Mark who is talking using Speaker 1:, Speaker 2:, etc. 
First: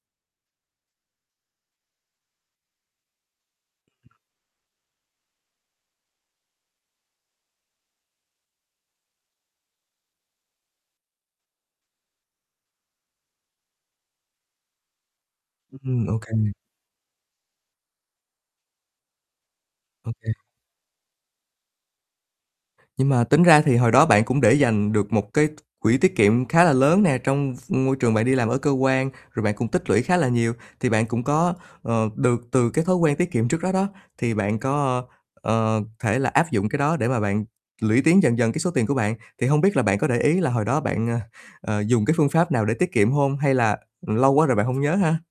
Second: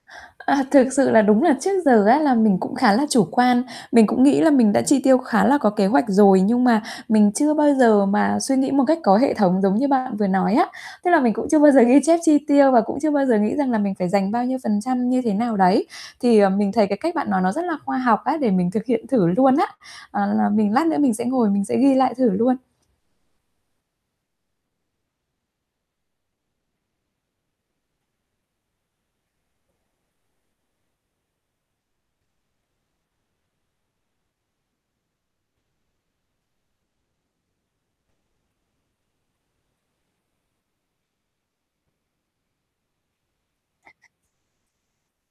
Speaker 1: À, thực sự là đúng là trước giờ á là mình cũng khá là chủ quan, mình cũng nghĩ là mình đã chi tiêu khá là có kế hoạch rồi, nhưng mà mình chưa bao giờ mà suy nghĩ một cách có hệ thống giống như bạn vừa nói á. Tức là mình cũng chưa bao giờ ghi chép chi tiêu và cũng chưa bao giờ nghĩ rằng là mình phải dành bao nhiêu phần trăm như thế nào đấy.
Speaker 2: Ừm, ô
Speaker 1: Thì, à,
Speaker 2: kê.
Speaker 1: mình thấy cái cách bạn nói nó rất là khoa học á, để mình thực hiện thử luôn á.
Speaker 2: Ô kê.
Speaker 1: Ờ, là mình lát nữa mình sẽ ngồi mình sẽ ghi lại thử luôn.
Speaker 2: Nhưng mà tính ra thì hồi đó bạn cũng để dành được một cái t quỹ tiết kiệm khá là lớn nè trong v môi trường bạn đi làm ở cơ quan, rồi bạn cũng tích lũy khá là nhiều. Thì bạn cũng có, ờ, được từ cái thói quen tiết kiệm trước đó đó, thì bạn có, ờ, thể là áp dụng cái đó để mà bạn lũy tiến dần dần cái số tiền của bạn. Thì hông biết là bạn có để ý là hồi đó bạn, ờ, ờ, dùng cái phương pháp nào để tiết kiệm hông hay là lâu quá rồi bạn hông nhớ ha?